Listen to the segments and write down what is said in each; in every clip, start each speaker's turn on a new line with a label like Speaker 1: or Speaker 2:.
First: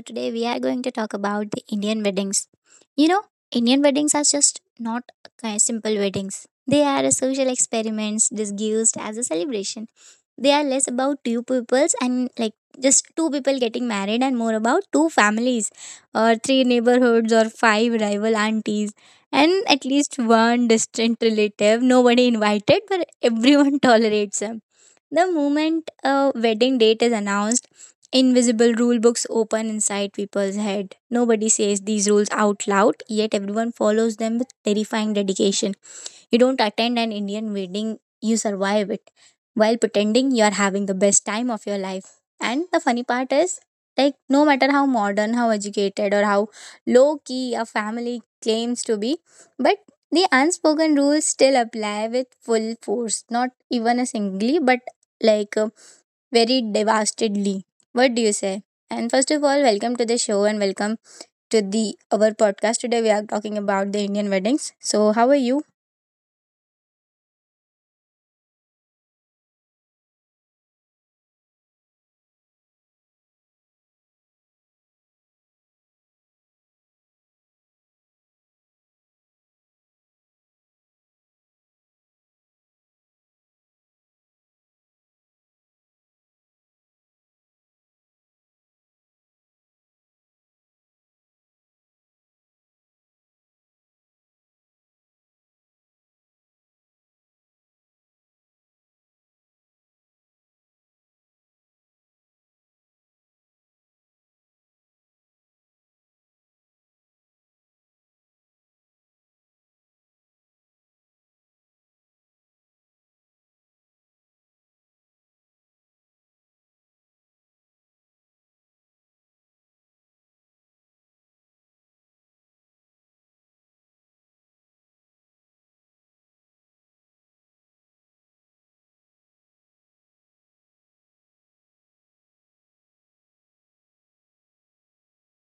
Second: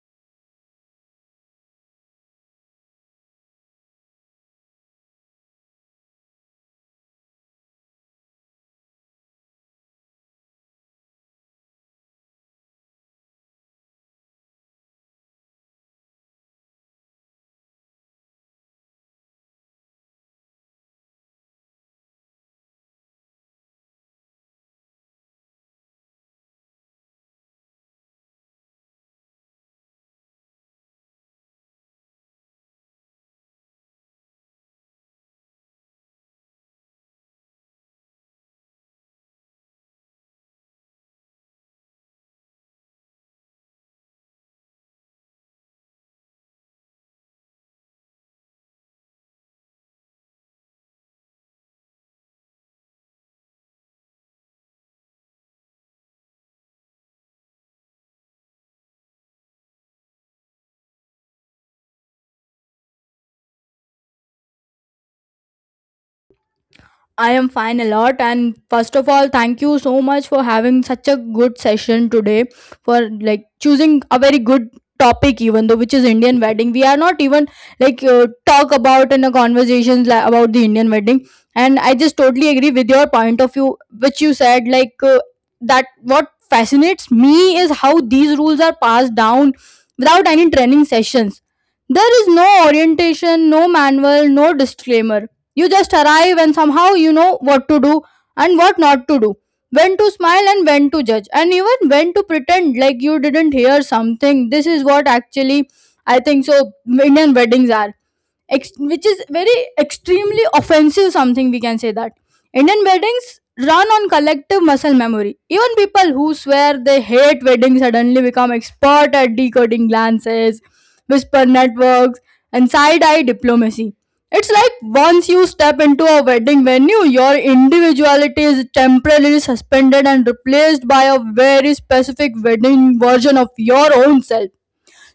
Speaker 1: today we are going to talk about the Indian weddings. You know, Indian weddings are just not simple weddings. They are a social experiments disguised as a celebration. They are less about two peoples and like just two people getting married and more about two families or three neighborhoods or five rival aunties and at least one distant relative nobody invited but everyone tolerates them. The moment a wedding date is announced, invisible rule books open inside people's head. Nobody says these rules out loud, yet everyone follows them with terrifying dedication. You don't attend an Indian wedding, you survive it while pretending you are having the best time of your life. And the funny part is, like, no matter how modern, how educated, or how low key a family claims to be, but the unspoken rules still apply with full force, not even a singly, but like uh, very devastedly. What do you say? And first of all, welcome to the show and welcome to the our podcast. Today we are talking about the Indian weddings. So, how are you?
Speaker 2: I am fine a lot. And first of all, thank you so much for having such a good session today for choosing a very good topic even though which is Indian wedding. We are not even talk about in a conversations like, about the Indian wedding, and I just totally agree with your point of view which you said that what fascinates me is how these rules are passed down without any training sessions. There is no orientation, no manual, no disclaimer. You just arrive and somehow you know what to do and what not to do, when to smile and when to judge, and even when to pretend like you didn't hear something. This is what actually I think. So Indian weddings are which is very extremely offensive, something we can say that Indian weddings run on collective muscle memory. Even people who swear they hate weddings suddenly become expert at decoding glances, whisper networks, and side-eye diplomacy. It's like once you step into a wedding venue, your individuality is temporarily suspended and replaced by a very specific wedding version of your own self.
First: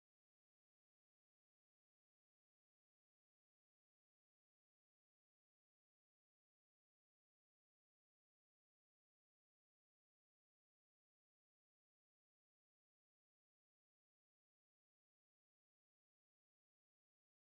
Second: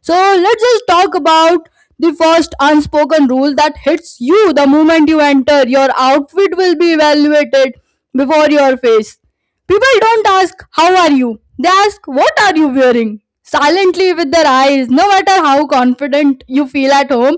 Speaker 2: So let's just talk about the first unspoken rule that hits you the moment you enter. Your outfit will be evaluated before your face. People don't ask, "How are you?" They ask, "What are you wearing?" Silently with their eyes, no matter how confident you feel at home.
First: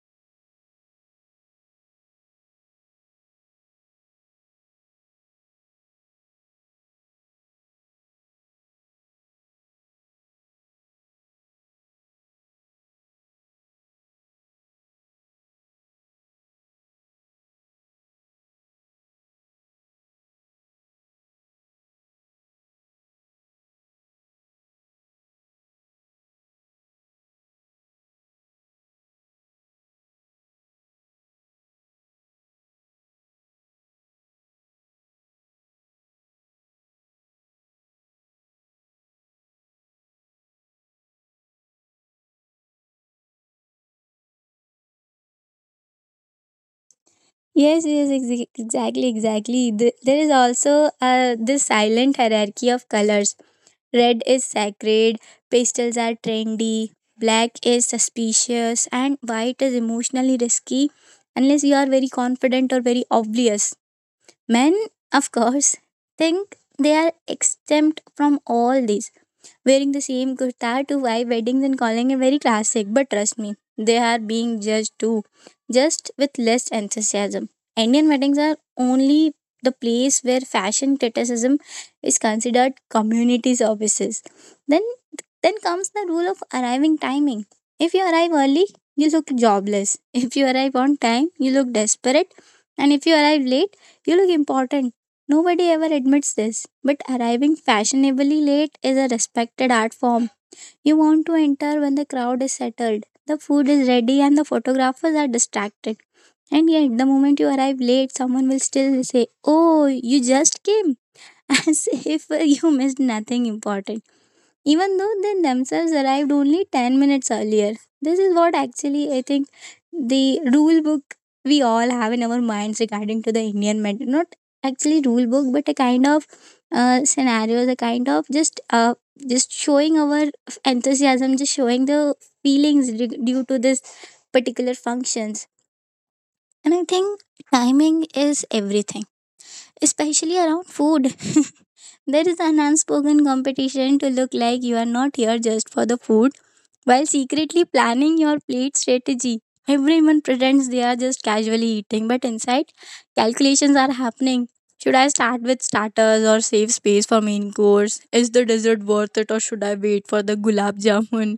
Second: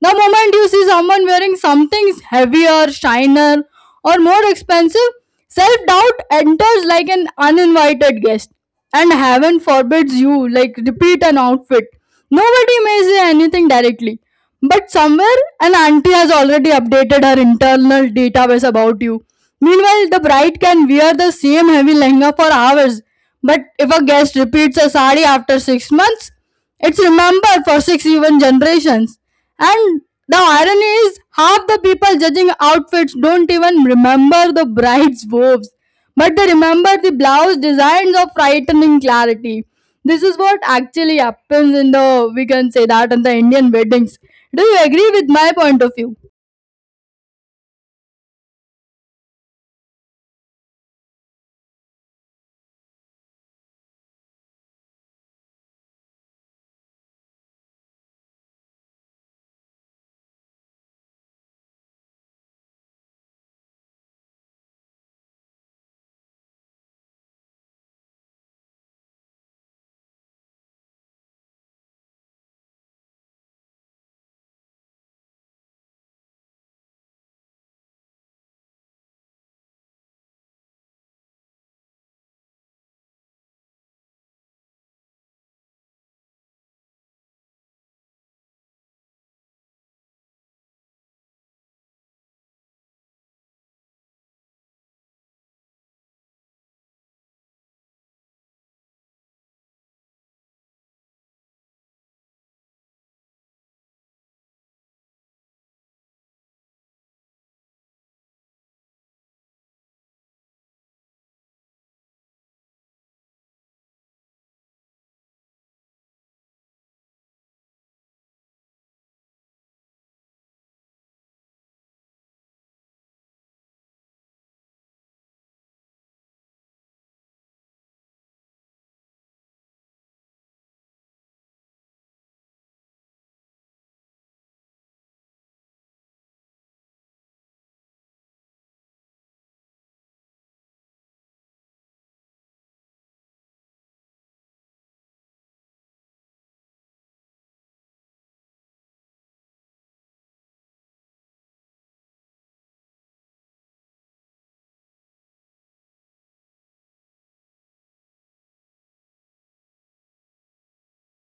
Speaker 2: The moment you see someone wearing something heavier, shiner, or more expensive, self doubt enters like an uninvited guest. And heaven forbids you like repeat an outfit. Nobody may say anything directly, but somewhere an auntie has already updated her internal database about you. Meanwhile, the bride can wear the same heavy lehenga for hours, but if a guest repeats a sari after 6 months, it's remembered for 6 even generations. And the irony is, half the people judging outfits don't even remember the bride's vows, but they remember the blouse designs of frightening clarity. This is what actually happens in the, we can say that, in the Indian weddings. Do you agree with my point of view?
Speaker 1: Yes, yes, exactly, exactly. There is also this silent hierarchy of colors. Red is sacred, pastels are trendy, black is suspicious, and white is emotionally risky unless you are very confident or very obvious. Men, of course, think they are exempt from all these, wearing the same kurta to five weddings and calling it very classic. But trust me, they are being judged too, just with less enthusiasm. Indian weddings are only the place where fashion criticism is considered community services. Then then comes the rule of arriving timing. If you arrive early, you look jobless. If you arrive on time, you look desperate. And if you arrive late, you look important. Nobody ever admits this, but arriving fashionably late is a respected art form. You want to enter when the crowd is settled, the food is ready, and the photographers are distracted. And yet, the moment you arrive late, someone will still say, "Oh, you just came," as if you missed nothing important, even though they themselves arrived only 10 minutes earlier. This is what actually I think the rule book we all have in our minds regarding to the Indian method. Not actually rule book, but a kind of scenarios, a kind of just showing our enthusiasm, just showing the feelings due to this particular functions. And I think timing is everything, especially around food. There is an unspoken competition to look like you are not here just for the food while secretly planning your plate strategy. Everyone pretends they are just casually eating, but inside, calculations are happening. Should I start with starters or save space for main course? Is the dessert worth it or should I wait for the gulab jamun?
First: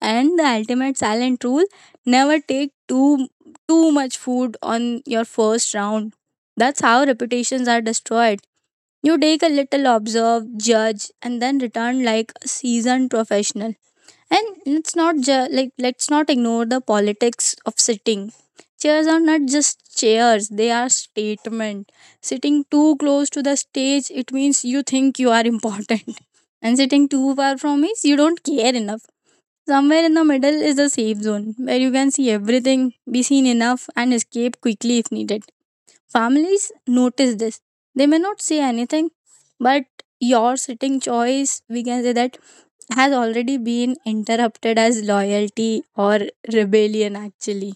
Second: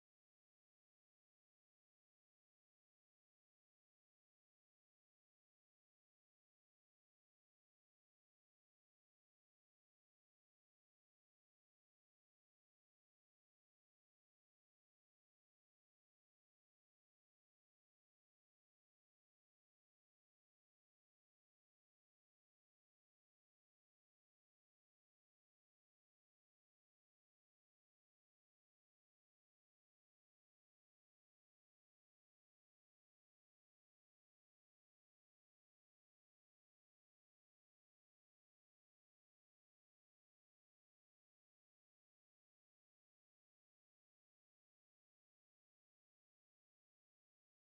Speaker 1: And the ultimate silent rule, never take too much food on your first round. That's how reputations are destroyed. You take a little, observe, judge, and then return like a seasoned professional. And it's not like, let's not ignore the politics of sitting. Chairs are not just chairs, they are statement. Sitting too close to the stage, it means you think you are important. And sitting too far from it, you don't care enough. Somewhere in the middle is the safe zone where you can see everything, be seen enough, and escape quickly if needed. Families notice this. They may not say anything, but your sitting choice, we can say that, has already been interrupted as loyalty or rebellion, actually.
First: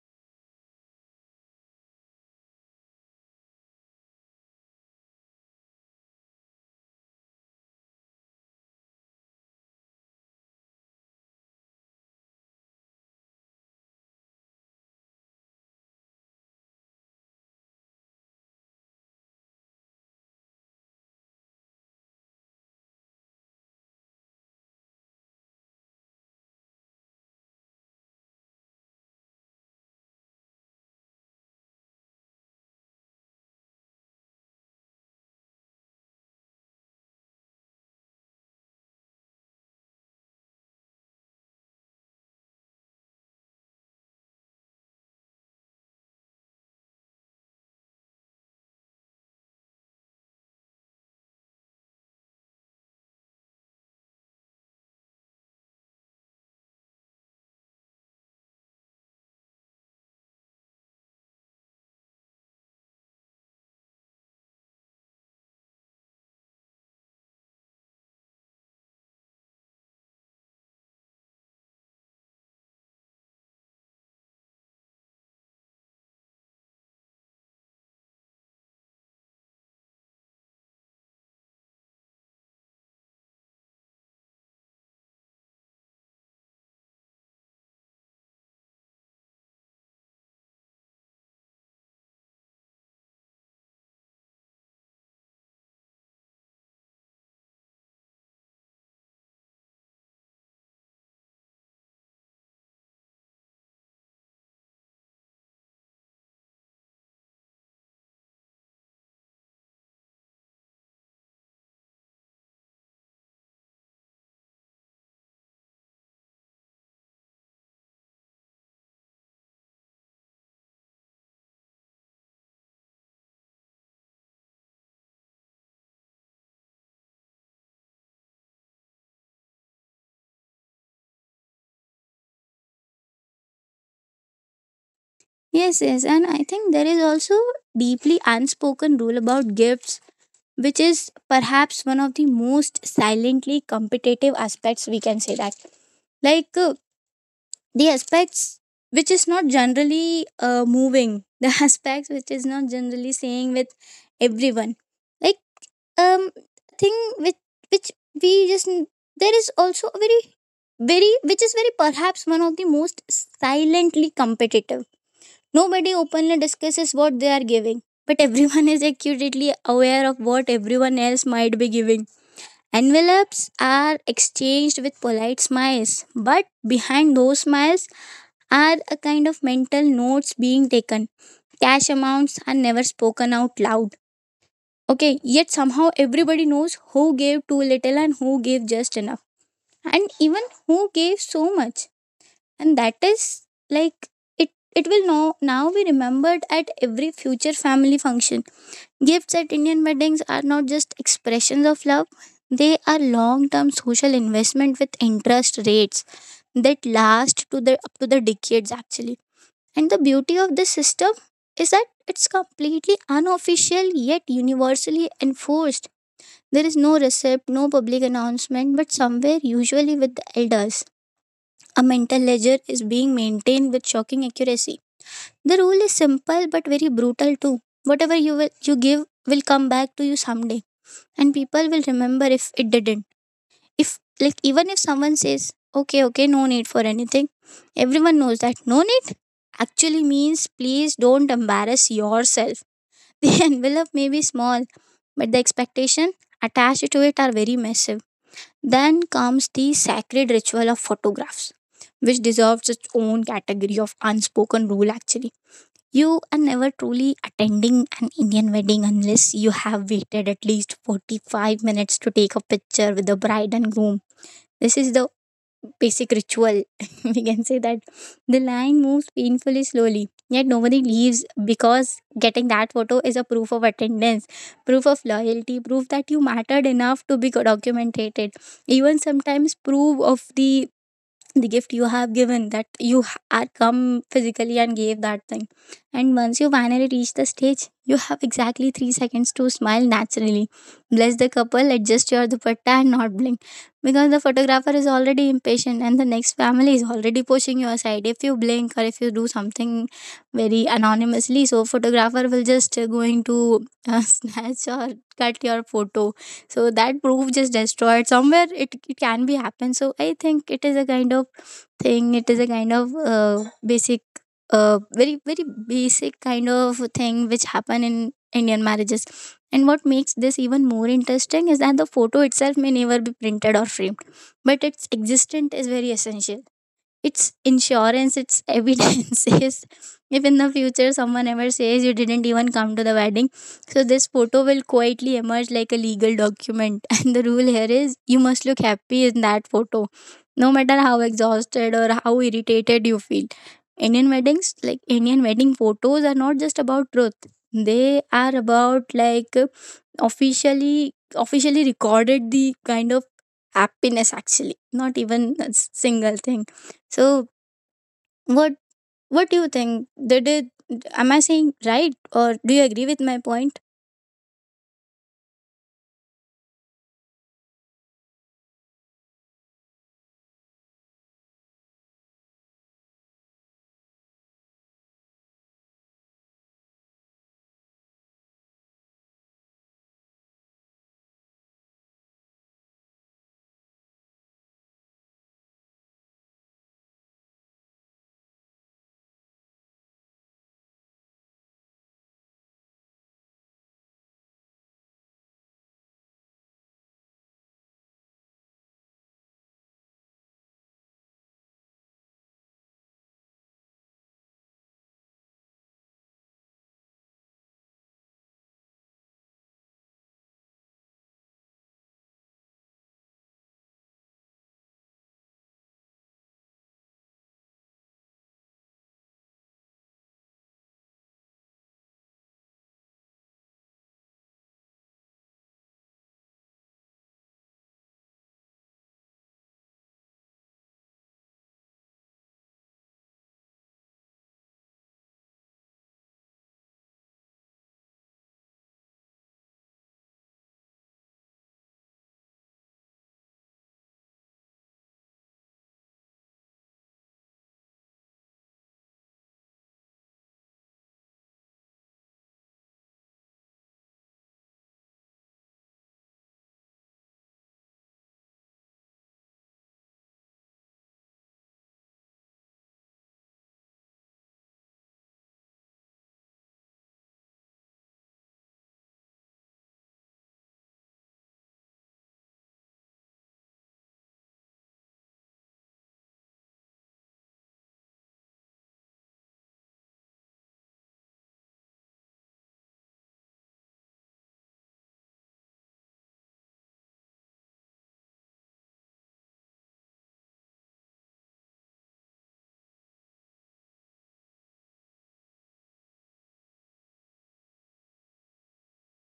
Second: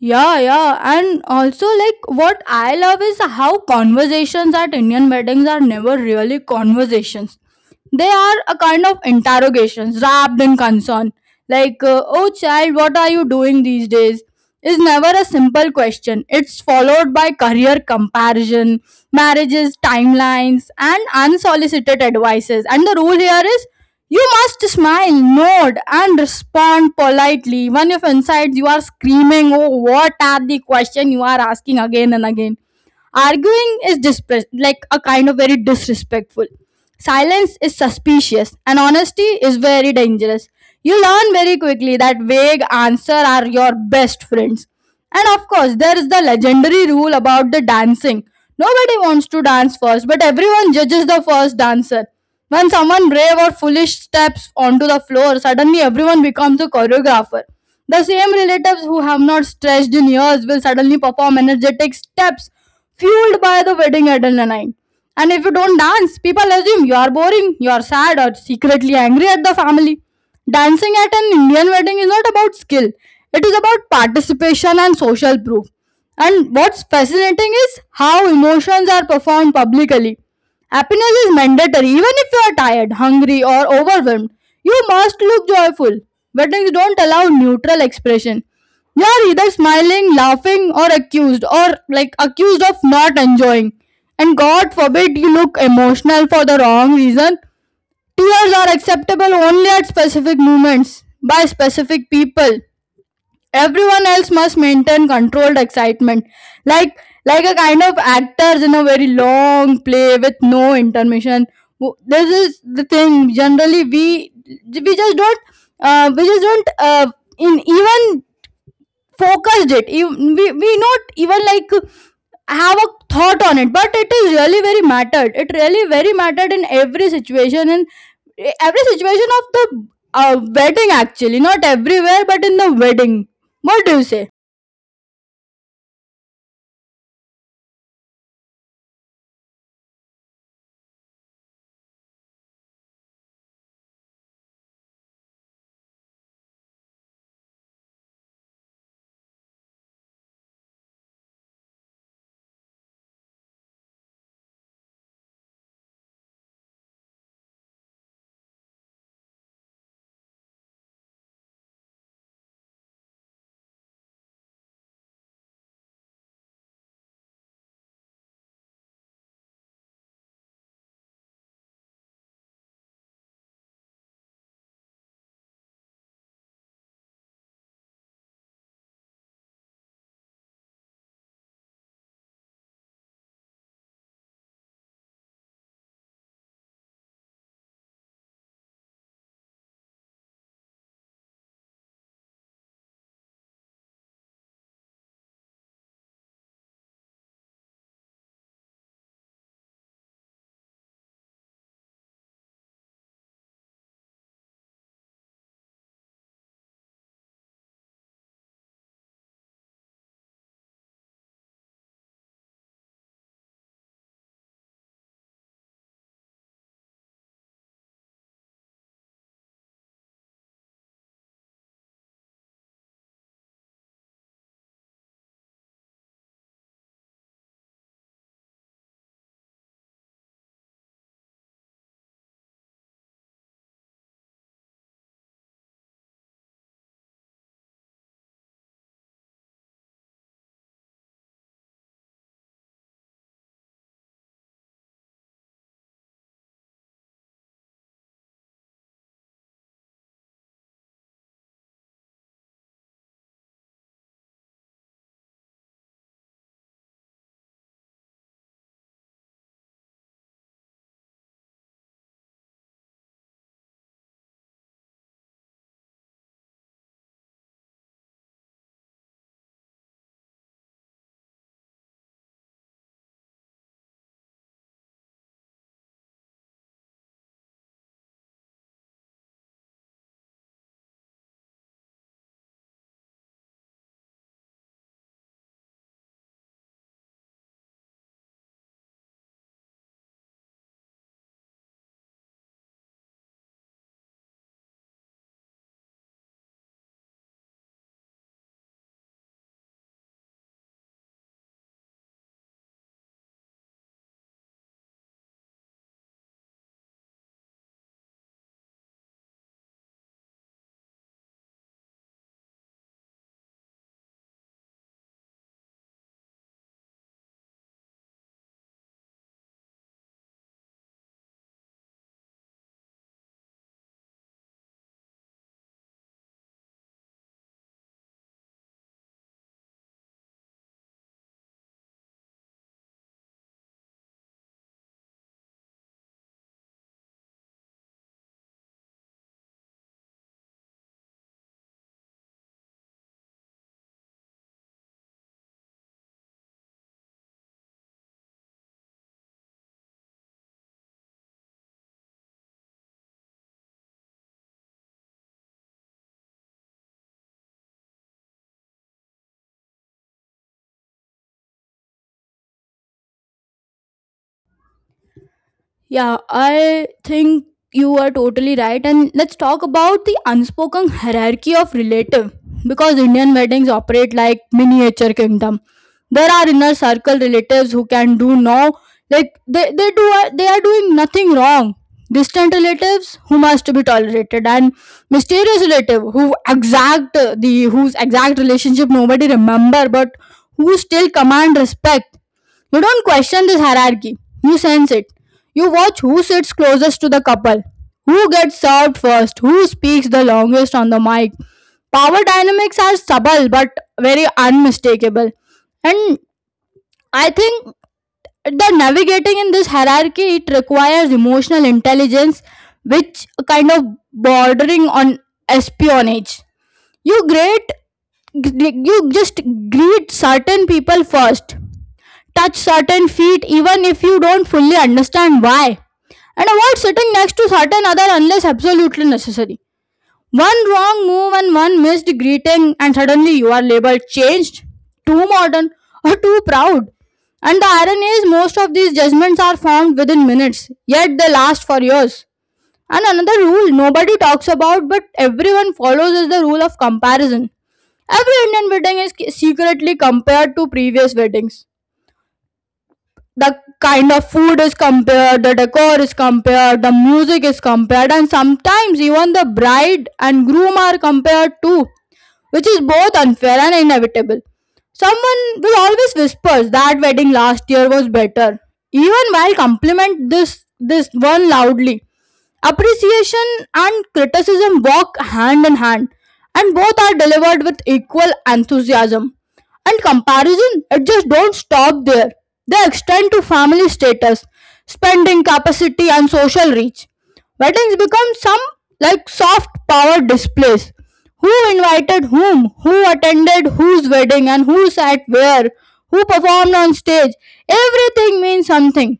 Speaker 2: Yeah, yeah. And also, like, what I love is how conversations at Indian weddings are never really conversations. They are a kind of interrogations wrapped in concern. Oh child, what are you doing these days, is never a simple question. It's followed by career comparison, marriages timelines, and unsolicited advices. And the rule here is you must smile, nod, and respond politely, when if inside you are screaming, oh, what are the question you are asking again and again. Arguing is like a kind of very disrespectful. Silence is suspicious and honesty is very dangerous. You learn very quickly that vague answer are your best friends. And of course, there is the legendary rule about the dancing. Nobody wants to dance first, but everyone judges the first dancer. When someone brave or foolish steps onto the floor, suddenly everyone becomes a choreographer. The same relatives who have not stretched in years will suddenly perform energetic steps fueled by the wedding adrenaline. And if you don't dance, people assume you are boring, you are sad, or secretly angry at the family. Dancing at an Indian wedding is not about skill, it is about participation and social proof. And what's fascinating is how emotions are performed publicly. Happiness is mandatory, even if you are tired, hungry, or overwhelmed. You must look joyful. Weddings don't allow neutral expression. You are either smiling, laughing, or accused, or like accused of not enjoying. And God forbid you look emotional for the wrong reason. Tears are acceptable only at specific moments by specific people. Everyone else must maintain controlled excitement, like like a kind of actors in a very long play with no intermission. This is the thing. Generally, we just don't we just don't in even focused it you, we not even like have a thought on it, but it is really very mattered. It really very mattered in every situation of the wedding, actually. Not everywhere, but in the wedding. What do you say?
Speaker 1: Yes, yes, and I think there is also deeply unspoken rule about gifts, which is perhaps one of the most silently competitive aspects we can say that. Like uh, the aspects which is not generally moving, the aspects which is not generally saying with everyone, like um thing which which we just, there is also a very which is very perhaps one of the most silently competitive. Nobody openly discusses what they are giving, but everyone is acutely aware of what everyone else might be giving. Envelopes are exchanged with polite smiles, but behind those smiles are a kind of mental notes being taken. Cash amounts are never spoken out loud. Okay, yet somehow everybody knows who gave too little and who gave just enough, and even who gave so much. And that is, like, it. It will now be remembered at every future family function. Gifts at Indian weddings are not just expressions of love; they are long-term social investment with interest rates that last to the up to the decades, actually. And the beauty of this system is that it's completely unofficial yet universally enforced. There is no receipt, no public announcement, but somewhere, usually with the elders, a mental ledger is being maintained with shocking accuracy. The rule is simple but very brutal too. Whatever you will, you give will come back to you someday, and people will remember if it didn't. If, like, even if someone says, "okay okay, no need for anything," everyone knows that no need actually means please don't embarrass yourself. The envelope may be small, but the expectation attached to it are very massive. Then comes the sacred ritual of photographs, which deserves its own category of unspoken rule, actually. You are never truly attending an Indian wedding unless you have waited at least 45 minutes to take a picture with the bride and groom. This is the basic ritual. We can say that the line moves painfully slowly, yet nobody leaves because getting that photo is a proof of attendance, proof of loyalty, proof that you mattered enough to be documented, even sometimes proof of the gift you have given, that you had come physically and gave that thing. And once you finally reach the stage, you have exactly 3 seconds to smile naturally, bless the couple, adjust your dupatta, and not blink, because the photographer is already impatient and the next family is already pushing you aside if you blink or if you do something very anonymously, so photographer will just going to snatch or cut your photo, so that proof just destroyed somewhere, it can be happen. So I think it is a kind of thing, it is a kind of basic very very basic kind of thing which happen in Indian marriages. And what makes this even more interesting is that the photo itself may never be printed or framed, but its existence is very essential. It's insurance, it's evidence. Yes. If in the future someone ever says you didn't even come to the wedding, so this photo will quietly emerge like a legal document. And the rule here is you must look happy in that photo, no matter how exhausted or how irritated you feel. Indian weddings, like Indian wedding photos, are not just about truth. They are about, like, officially recorded the kind of happiness, actually, not even a single thing. So what what do you think? Did it, am I saying right or do you agree with my point?
Speaker 2: Yeah, I think you are totally right. And let's talk about the unspoken hierarchy of relative, because Indian weddings operate like miniature kingdom. There are inner circle relatives who can do no, like they do they are doing nothing wrong. Distant relatives who must be tolerated, and mysterious relative who exact the whose exact relationship nobody remember, but who still command respect. You don't question this hierarchy. You sense it. You watch who sits closest to the couple, who gets served first, who speaks the longest on the mic. Power dynamics are subtle but very unmistakable. And I think the navigating in this hierarchy, it requires emotional intelligence, which kind of bordering on espionage. You great, you just greet certain people first, touch certain feet even if you don't fully understand why. And avoid sitting next to certain other unless absolutely necessary. One wrong move and one missed greeting, and suddenly you are labeled changed, too modern, or too proud. And the irony is, most of these judgments are formed within minutes, yet they last for years. And another rule nobody talks about but everyone follows is the rule of comparison. Every Indian wedding is secretly compared to previous weddings. The kind of food is compared, the decor is compared, the music is compared, and sometimes even the bride and groom are compared too, which is both unfair and inevitable. Someone will always whisper that wedding last year was better, even while compliment this one loudly. Appreciation and criticism walk hand in hand, and both are delivered with equal enthusiasm. And comparison, it just don't stop there. They extend to family status, spending capacity, and social reach. Weddings become some like soft power displays. Who invited whom? Who attended whose wedding and who sat where? Who performed on stage? Everything means something.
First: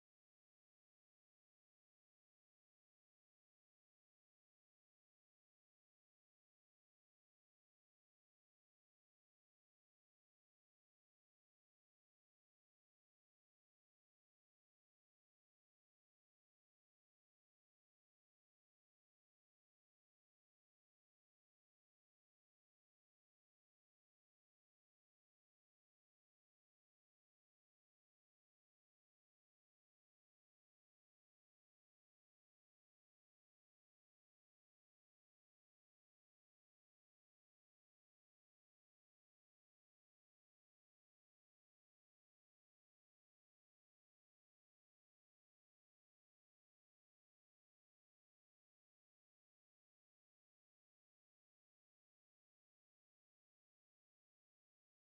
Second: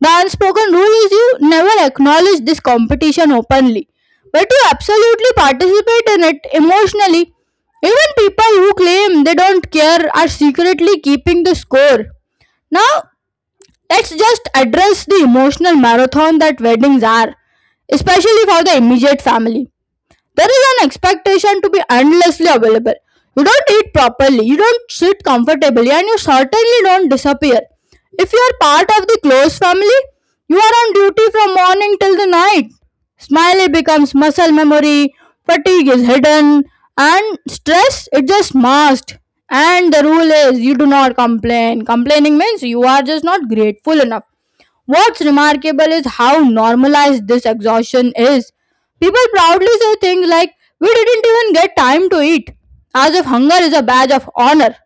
Speaker 2: The unspoken rule is you never acknowledge this competition openly, but you absolutely participate in it emotionally. Even people who claim they don't care are secretly keeping the score. Now, let's just address the emotional marathon that weddings are, especially for the immediate family. There is an expectation to be endlessly available. You don't eat properly, you don't sit comfortably, and you certainly don't disappear. If you are part of the close family, you are on duty from morning till the night. Smiley becomes muscle memory, fatigue is hidden, and stress is just masked. And the rule is you do not complain. Complaining means you are just not grateful enough. What's remarkable is how normalized this exhaustion is. People proudly say things like, "We didn't even get time to eat," as if hunger is a badge of honor.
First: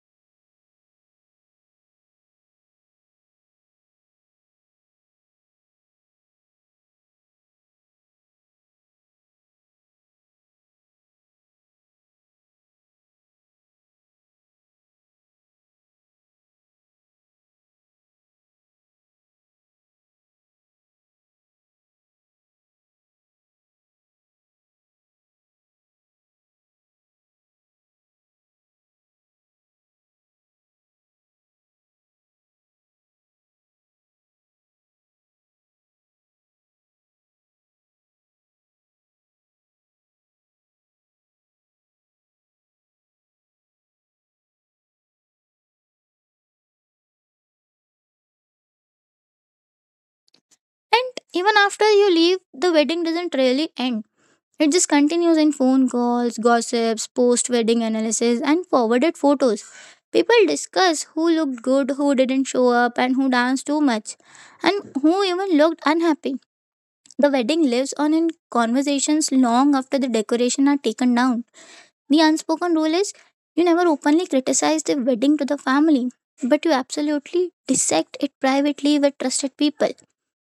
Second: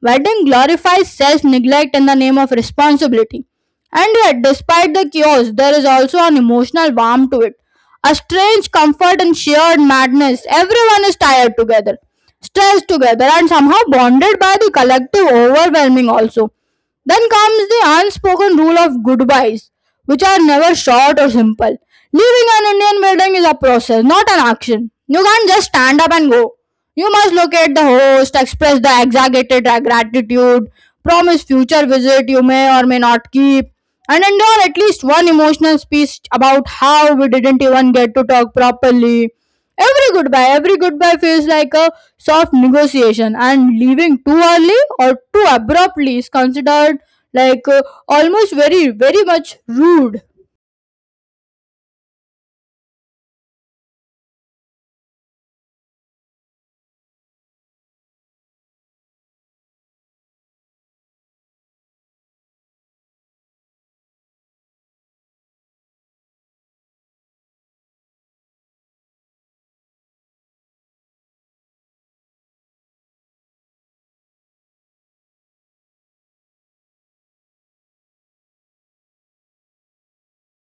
Speaker 2: Wedding glorifies self neglect in the name of responsibility. And yet, despite the chaos, there is also an emotional warmth to it. A strange comfort and shared madness. Everyone is tired together, stressed together, and somehow bonded by the collective overwhelming also. Then comes the unspoken rule of goodbyes, which are never short or simple. Leaving an Indian wedding is a process, not an action. You can't just stand up and go. You must locate the host, express the exaggerated gratitude, promise future visit you may or may not keep, and endure at least one emotional speech about how we didn't even get to talk properly. Every goodbye feels like a soft negotiation, and leaving too early or too abruptly is considered like uh, almost very, very much rude.
Speaker 1: And even after you leave, the wedding doesn't really end. It just continues in phone calls, gossips, post wedding analysis, and forwarded photos. People discuss who looked good, who didn't show up, and who danced too much, and who even looked unhappy. The wedding lives on in conversations long after the decoration are taken down. The unspoken rule is, you never openly criticize the wedding to the family, but you absolutely dissect it privately with trusted people.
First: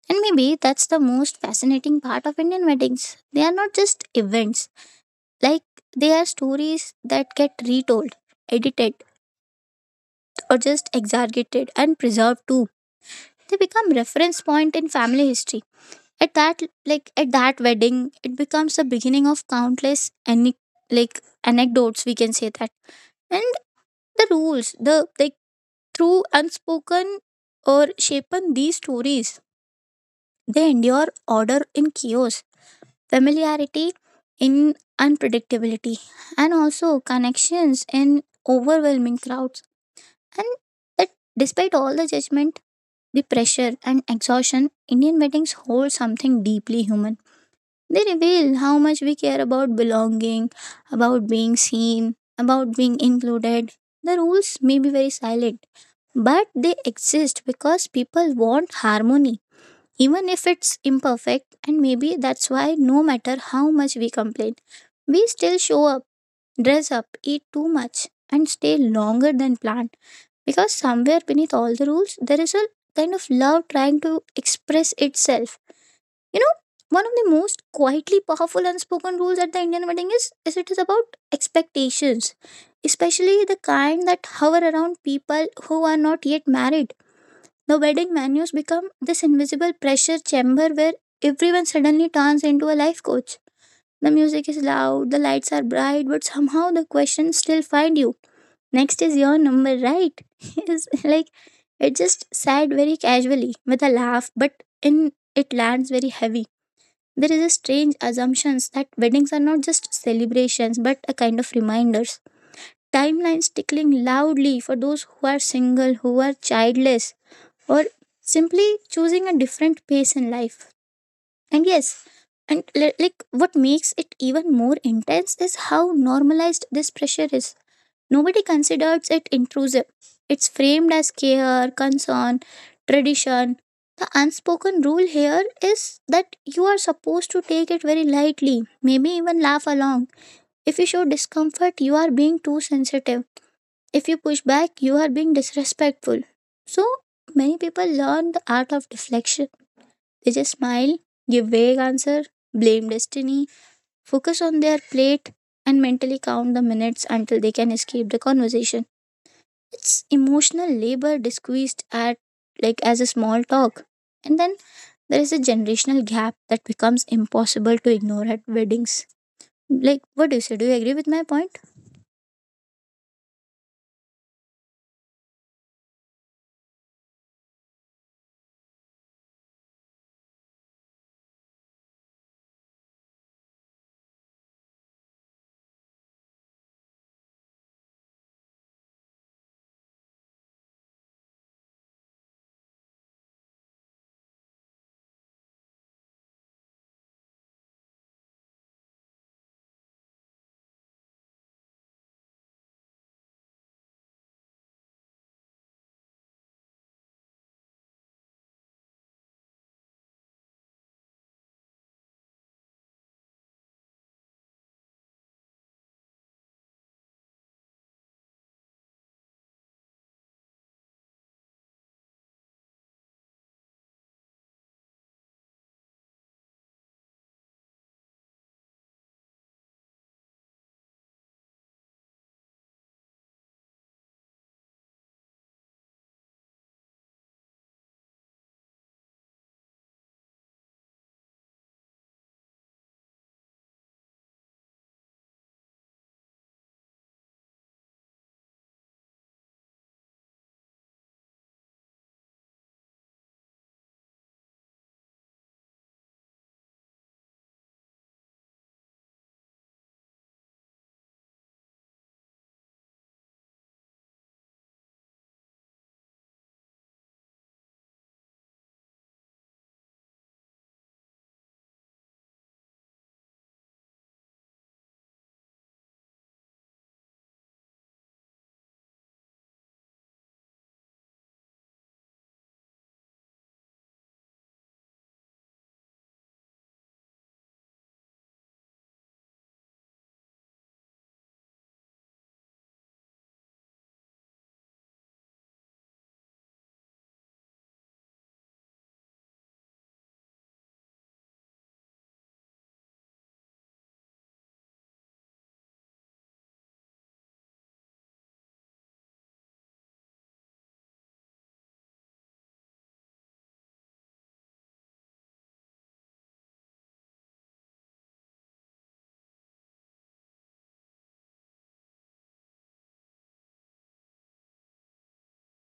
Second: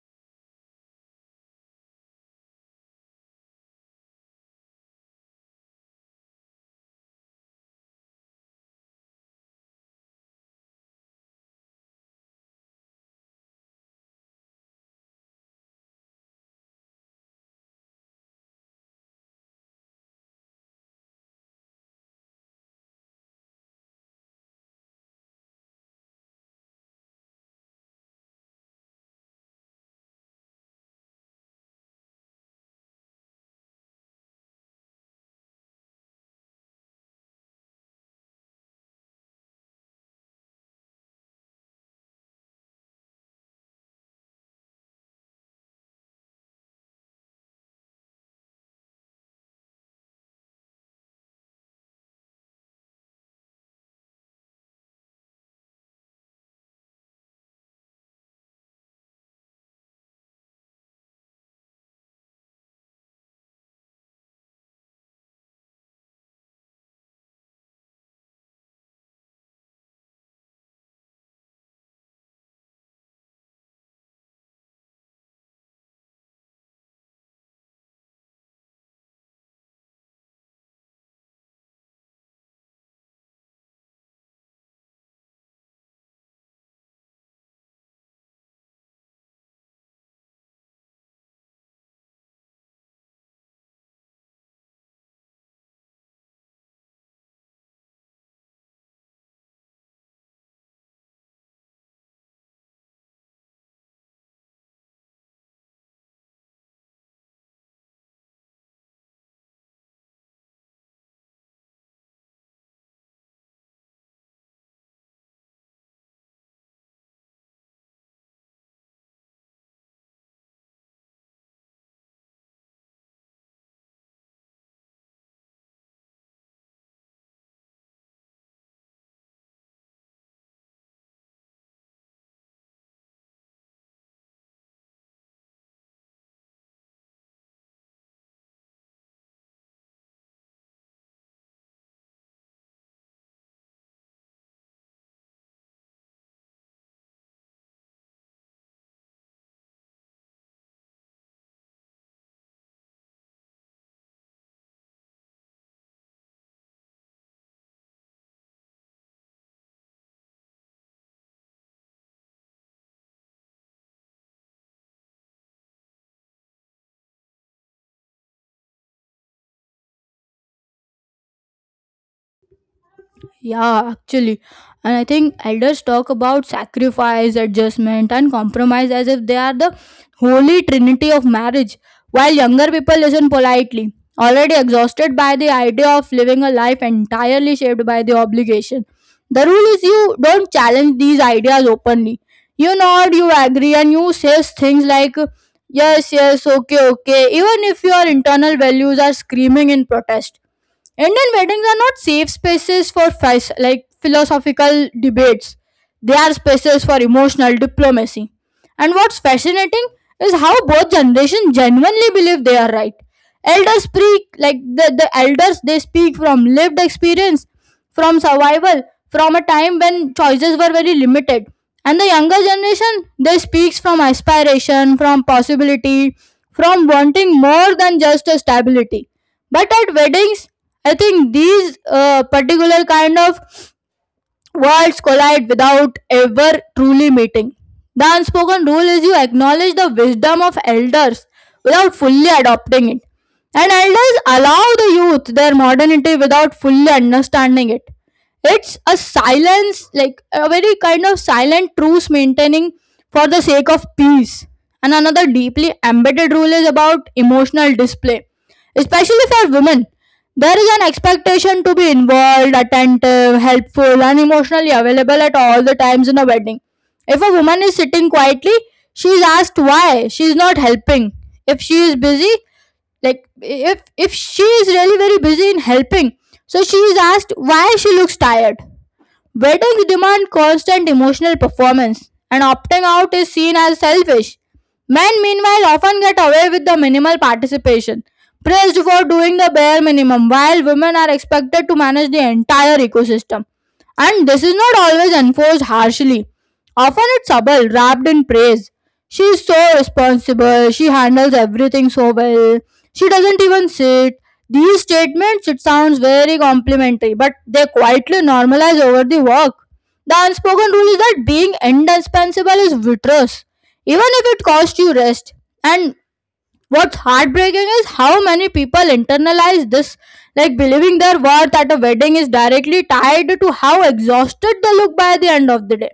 Speaker 1: And maybe that's the most fascinating part of Indian weddings. They are not just events, like, they are stories that get retold, edited, or just exaggerated and preserved too. They become reference point in family history. At that, like, at that wedding, it becomes the beginning of countless any, like, anecdotes we can say that. And the rules, the, like, through unspoken or shapen these stories, they endure order in chaos, familiarity in unpredictability, and also connections in overwhelming crowds. And that, despite all the judgment, the pressure and exhaustion, Indian weddings hold something deeply human. They reveal how much we care about belonging, about being seen, about being included. The rules may be very silent, but they exist because people want harmony, even if it's imperfect, and maybe that's why no matter how much we complain, we still show up, dress up, eat too much, and stay longer than planned. Because somewhere beneath all the rules, there is a kind of love trying to express itself. You know, one of the most quietly powerful unspoken rules at the Indian wedding is it is about expectations, especially the kind that hover around people who are not yet married. The wedding menus become this invisible pressure chamber where everyone suddenly turns into a life coach. The music is loud, the lights are bright, but somehow the questions still find you. Next is your number, right? It's like, it just said very casually with a laugh, but in it lands very heavy. There is a strange assumption that weddings are not just celebrations but a kind of reminders, timelines tickling loudly for those who are single, who are childless, or simply choosing a different pace in life. And yes, like what makes it even more intense is how normalized this pressure is. Nobody considers it intrusive. It's framed as care, concern, tradition. The unspoken rule here is that you are supposed to take it very lightly, maybe even laugh along. If you show discomfort, you are being too sensitive. If you push back, you are being disrespectful. So many people learn the art of deflection. They just smile, give vague answer, blame destiny, focus on their plate, and mentally count the minutes until they can escape the conversation. It's emotional labor disguised at like as a small talk. And then there is a generational gap that becomes impossible to ignore at weddings. Like, what do you say? Do you agree with my point?
Speaker 2: Yeah, actually. And I think elders talk about sacrifice, adjustment, and compromise as if they are the holy trinity of marriage, while younger people listen politely, already exhausted by the idea of living a life entirely shaped by the obligation. The rule is you don't challenge these ideas openly. You nod, you agree, and you say things like, "Yes, yes, okay, okay," even if your internal values are screaming in protest. Indian weddings are not safe spaces for like philosophical debates. They are spaces for emotional diplomacy. And what's fascinating is how both generations genuinely believe they are right. Elders speak like the elders they speak from lived experience, from survival, from a time when choices were very limited. And the younger generation, they speaks from aspiration, from possibility, from wanting more than just a stability. But at weddings, I think these particular kind of worlds collide without ever truly meeting. The unspoken rule is you acknowledge the wisdom of elders without fully adopting it. And elders allow the youth their modernity without fully understanding it. It's a silence, like a very kind of silent truce maintaining for the sake of peace. And another deeply embedded rule is about emotional display, especially for women. There is an expectation to be involved, attentive, helpful, and emotionally available at all the times in a wedding. If a woman is sitting quietly, she is asked why she is not helping. If she is busy, like if she is really very busy in helping, so she is asked why she looks tired. Whether you demand constant emotional performance and opting out is seen as selfish. Men, meanwhile, often get away with the minimal participation, praised for doing the bare minimum, while women are expected to manage the entire ecosystem. And this is not always enforced harshly. Often it's subtle, wrapped in praise. She's so responsible. She handles everything so well. She doesn't even sit. These statements, it sounds very complimentary, but they quietly normalize over the work. The unspoken rule is that being indispensable is vitreous, even if it costs you rest. And what's heartbreaking is how many people internalize this, like believing their worth at a wedding is directly tied to how exhausted they look by the end of the day,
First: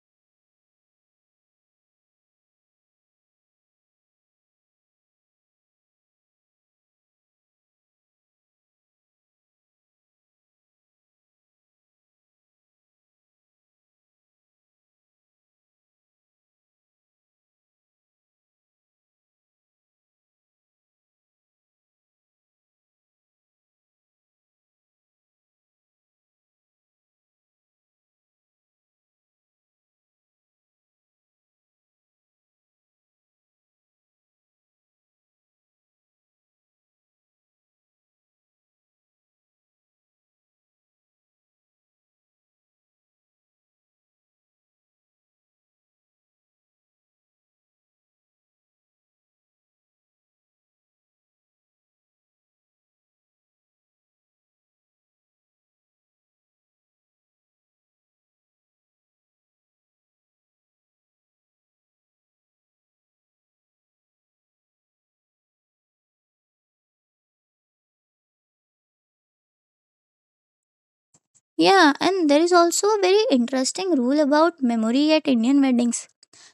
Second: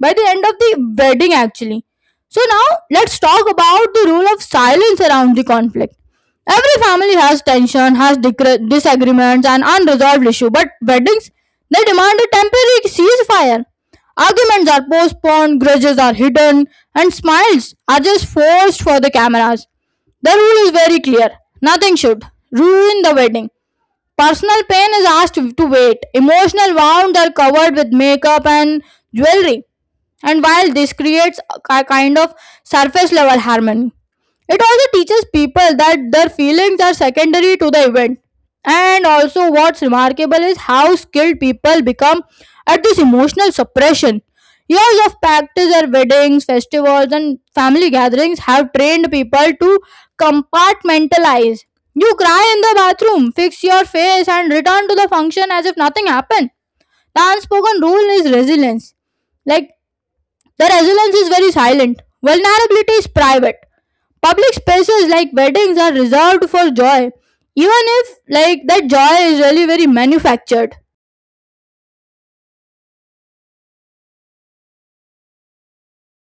Speaker 2: by the end of the wedding actually. So now let's talk about the role of silence around the conflict. Every family has tension, has disagreements and unresolved issue, but weddings they demand a temporary ceasefire. Arguments are postponed, grudges are hidden, and smiles are just forced for the cameras. The rule is very clear. Nothing should ruin the wedding. Personal pain is asked to wait. Emotional wounds are covered with makeup and jewelry. And while this creates a kind of surface level harmony, it also teaches people that their feelings are secondary to the event. And also, what's remarkable is how skilled people become at this emotional suppression. Years of practice at weddings, festivals, and family gatherings have trained people to compartmentalize. You cry in the bathroom, fix your face, and return to the function as if nothing happened. The unspoken rule is resilience. Like, the resilience is very silent, vulnerability is private. Public spaces like weddings are reserved for joy, even if like that joy is really very manufactured.
Speaker 1: Yeah, and there is also a very interesting rule about memory at Indian weddings.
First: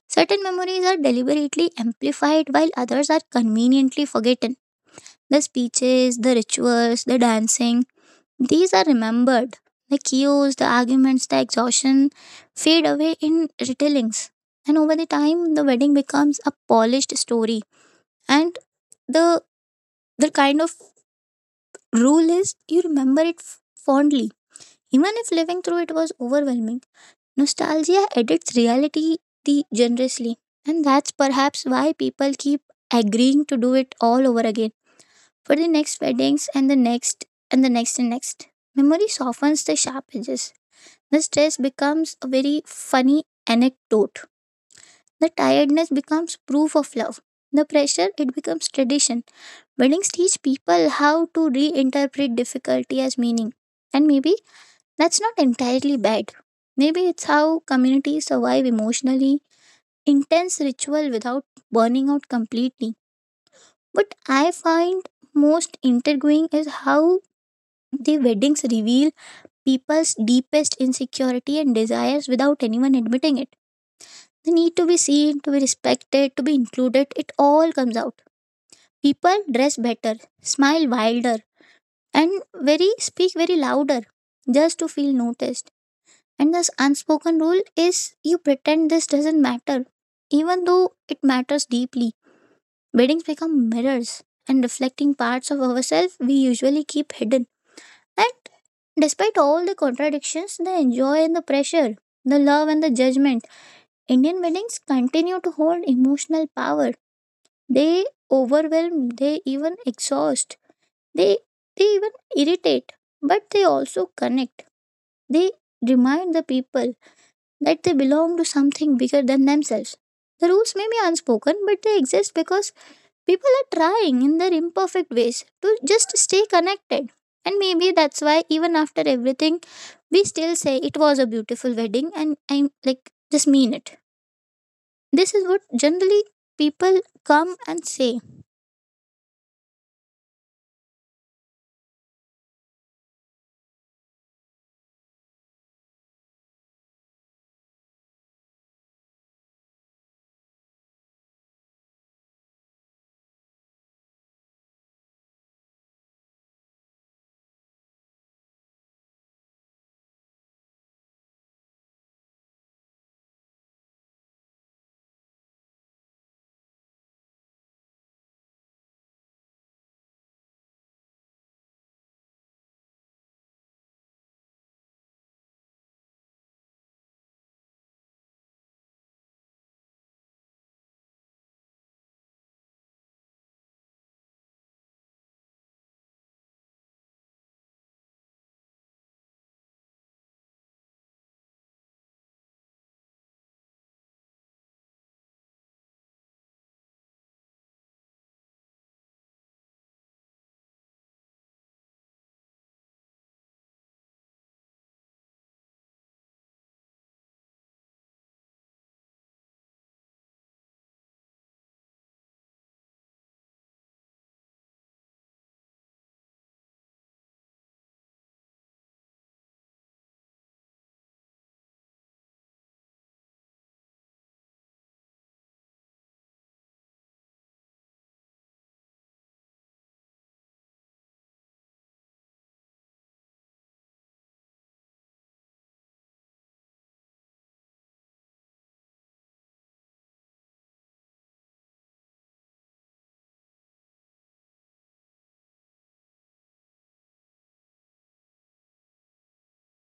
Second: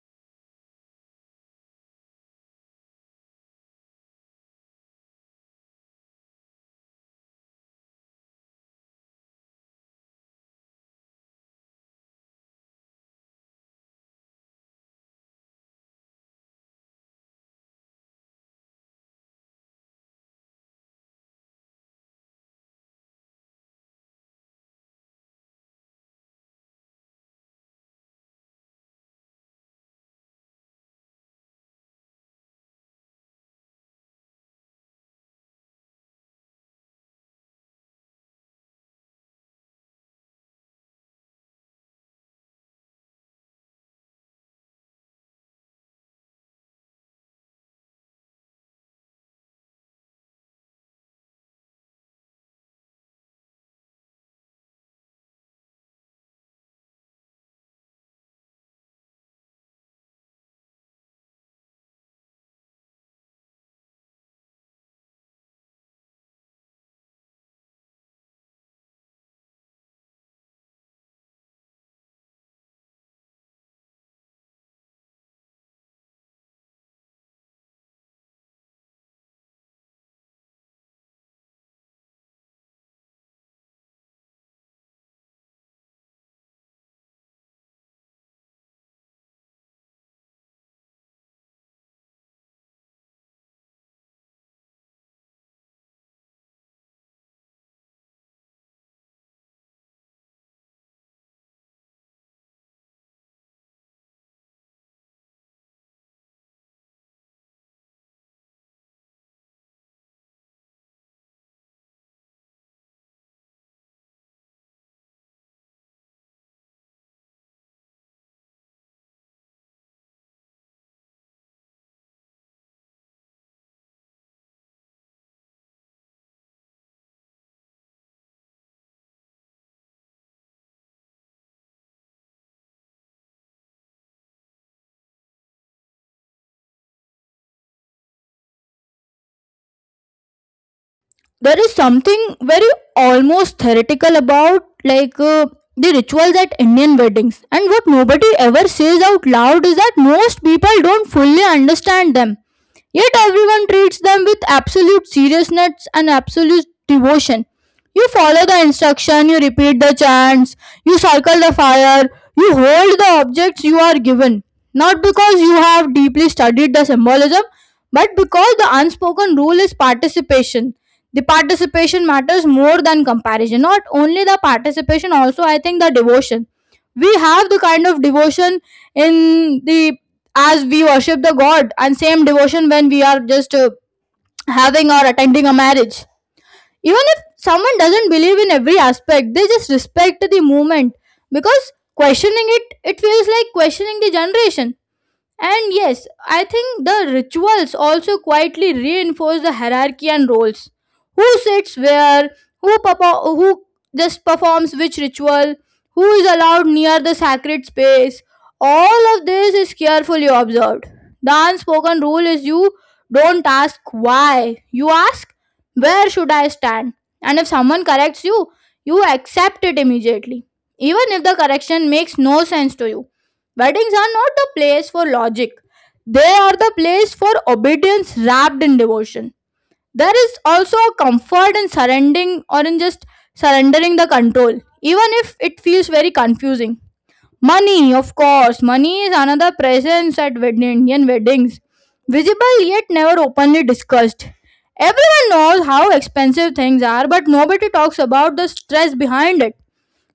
Speaker 1: Certain memories are deliberately amplified while others are conveniently forgotten. The speeches, the rituals, the dancing, these are remembered. The chaos, the arguments, the exhaustion fade away in retellings. And over the time, the wedding becomes a polished story. And the, the rule is you remember it fondly, even if living through it was overwhelming. Nostalgia edits reality the generously, and that's perhaps why people keep agreeing to do it all over again for the next weddings and the next and the next and next. Memory softens the sharp edges. The stress becomes a very funny anecdote. The tiredness becomes proof of love. The pressure it becomes tradition. Weddings teach people how to reinterpret difficulty as meaning, and maybe that's not entirely bad. Maybe it's how communities survive emotionally intense ritual without burning out completely. What I find most intriguing is how the weddings reveal people's deepest insecurity and desires without anyone admitting it. The need to be seen, to be respected, to be included, it all comes out. People dress better, smile wilder, and very speak very louder just to feel noticed. And this unspoken rule is you pretend this doesn't matter, even though it matters deeply. Weddings become mirrors and reflecting parts of ourselves we usually keep hidden. And despite all the contradictions, the joy and the pressure, the love and the judgment, Indian weddings continue to hold emotional power. They overwhelm, they even exhaust, they, they even irritate, but they also connect. They remind the people that they belong to something bigger than themselves. The rules may be unspoken, but they exist because people are trying in their imperfect ways to just stay connected. And maybe that's why, even after everything, we still say it was a beautiful wedding and I'm like, just mean it. This is what generally people come and say.
Speaker 2: There is something very almost theoretical about like the rituals at Indian weddings, and what nobody ever says out loud is that most people don't fully understand them, yet everyone treats them with absolute seriousness and absolute devotion. You follow the instruction, you repeat the chants, you circle the fire, you hold the objects you are given, not because you have deeply studied the symbolism, but because the unspoken rule is participation. The participation matters more than comparison. Not only the participation, also I think the devotion. We have the kind of devotion in the, as we worship the God, and same devotion when we are just having or attending a marriage. Even if someone doesn't believe in every aspect, they just respect the movement, because questioning it, it feels like questioning the generation. And yes, I think the rituals also quietly reinforce the hierarchy and roles. Who sits where, who, who just performs which ritual, who is allowed near the sacred space. All of this is carefully observed. The unspoken rule is you don't ask why, you ask where should I stand. And if someone corrects you, you accept it immediately, even if the correction makes no sense to you. Weddings are not the place for logic. They are the place for obedience wrapped in devotion. There is also a comfort in surrendering, or in just surrendering the control, even if it feels very confusing. Money, of course, money is another presence at Indian weddings, visible yet never openly discussed. Everyone knows how expensive things are, but nobody talks about the stress behind it.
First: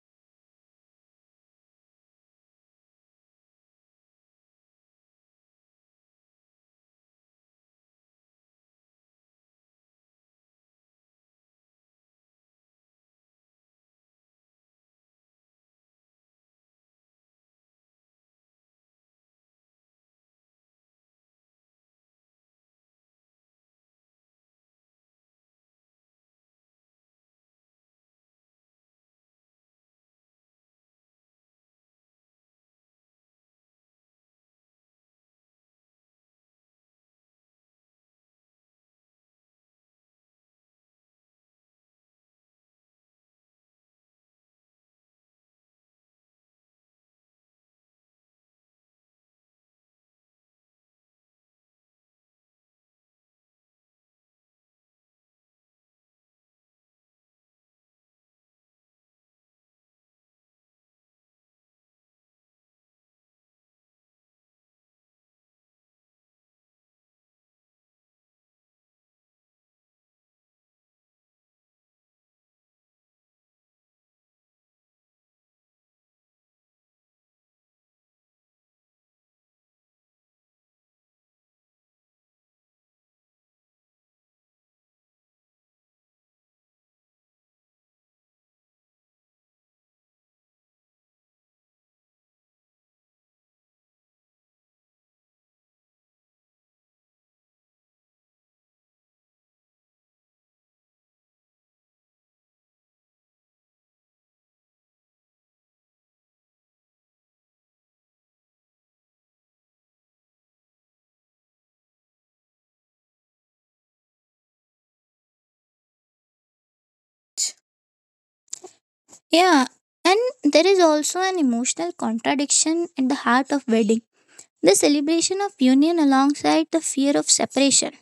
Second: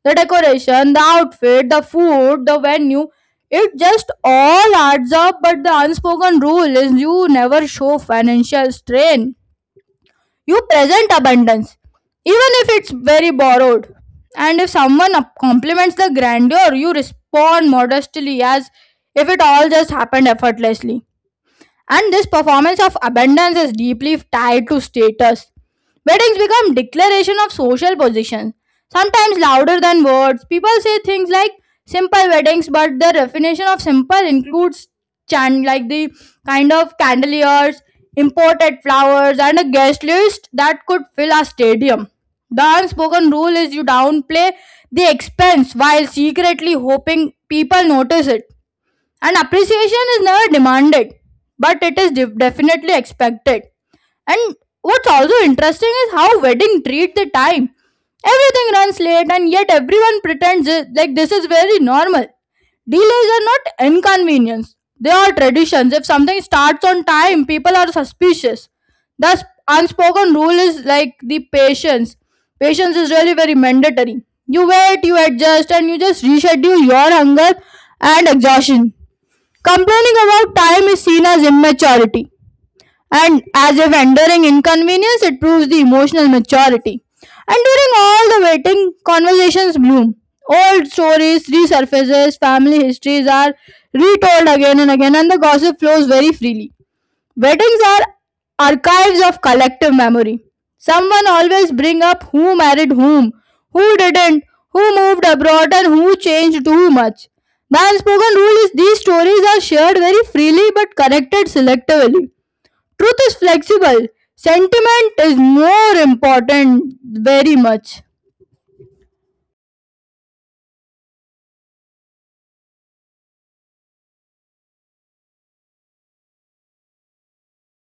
Speaker 2: The decoration, the outfit, the food, the venue, it just all adds up, but the unspoken rule is you never show financial strain. You present abundance, even if it's very borrowed. And if someone compliments the grandeur, you respond modestly as if it all just happened effortlessly. And this performance of abundance is deeply tied to status. Weddings become declaration of social position, sometimes louder than words. People say things like simple weddings, but the definition of simple includes like the kind of candeliers, imported flowers, and a guest list that could fill a stadium. The unspoken rule is you downplay the expense while secretly hoping people notice it. And appreciation is never demanded, but it is definitely expected. And what's also interesting is how wedding treat the time. Everything runs late, and yet everyone pretends like this is very normal. Delays are not inconvenience; they are traditions. If something starts on time, people are suspicious. Thus, unspoken rule is like the patience. Patience is really very mandatory. You wait, you adjust, and you just reschedule your hunger and exhaustion. Complaining about time is seen as immaturity, and as if enduring inconvenience, it proves the emotional maturity. And during all the waiting, conversations bloom. Old stories resurfaces, family histories are retold again and again, and the gossip flows very freely. Weddings are archives of collective memory. Someone always bring up who married whom, who didn't, who moved abroad and who changed too much. The unspoken rule is these stories are shared very freely but connected selectively. Truth is flexible. Sentiment is more important very much.
Speaker 1: Yeah, and there is also an emotional contradiction at the heart of wedding, the celebration of union alongside the fear of separation.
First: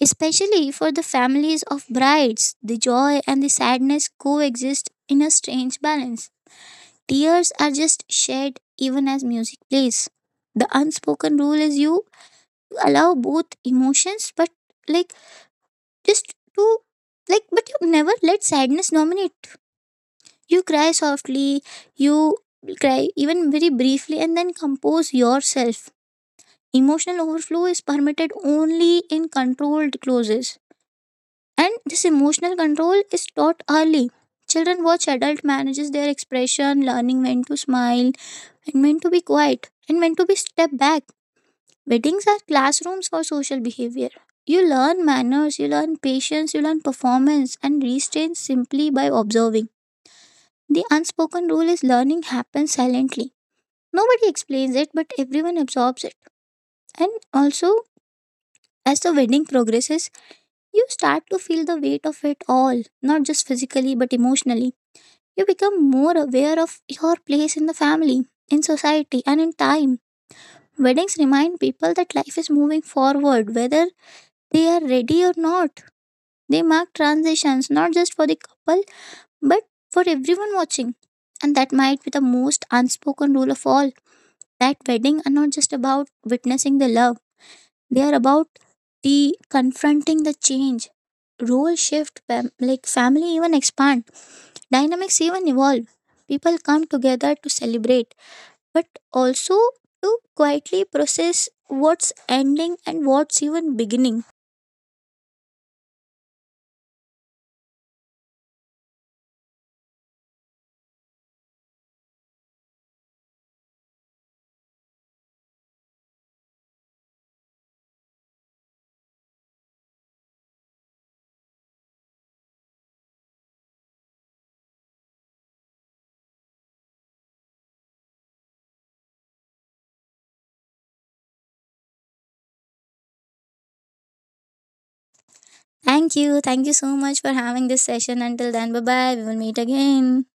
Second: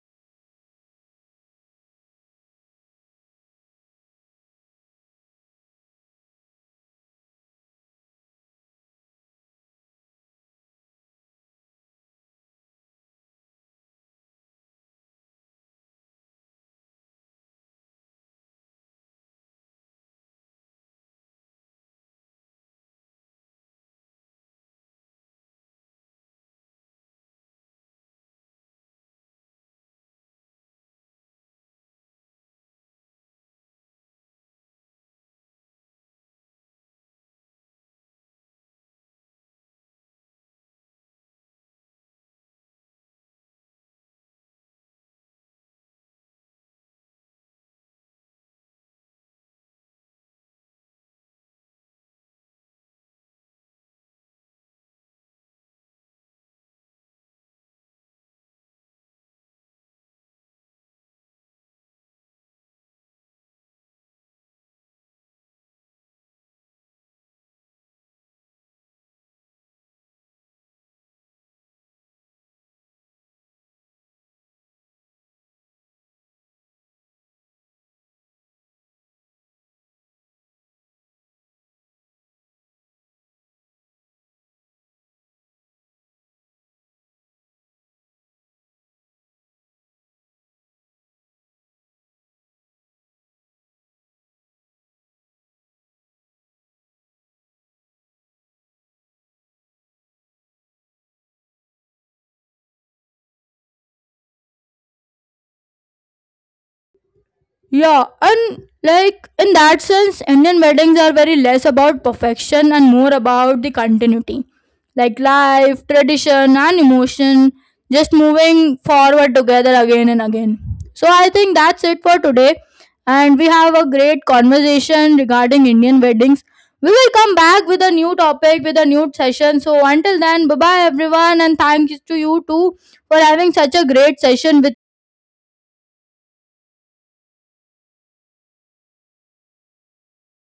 Speaker 1: Especially for the families of brides, the joy and the sadness coexist in a strange balance. Tears are just shed even as music plays. The unspoken rule is you allow both emotions, but like just to but you never let sadness dominate. You cry softly, you cry even very briefly, and then compose yourself. Emotional overflow is permitted only in controlled closes. And this emotional control is taught early. Children watch adult manages their expression, learning when to smile and when to be quiet and when to be step back. Weddings are classrooms for social behavior. You learn manners, you learn patience, you learn performance and restraint simply by observing. The unspoken rule is learning happens silently. Nobody explains it, but everyone absorbs it. And also, as the wedding progresses, you start to feel the weight of it all, not just physically but emotionally. You become more aware of your place in the family, in society, and in time. Weddings remind people that life is moving forward, whether they are ready or not. They mark transitions not just for the couple, but for everyone watching. And that might be the most unspoken rule of all, that weddings are not just about witnessing the love, they are about the confronting the change, role shift, family even expand, dynamics even evolve, people come together to celebrate but also to quietly process what's ending and what's even beginning.
Speaker 2: Yeah, and like in that sense, Indian weddings are very less about perfection and more about the continuity. Like life, tradition, and emotion just moving forward together again and again. So, I think that's it for today. And we have a great conversation regarding Indian weddings. We will come back with a new topic, with a new session. So, until then, bye bye everyone, and thanks to you too for having such a great session with.
Speaker 1: Thank you. Thank you so much for having this session. Until then, bye bye. We will meet again.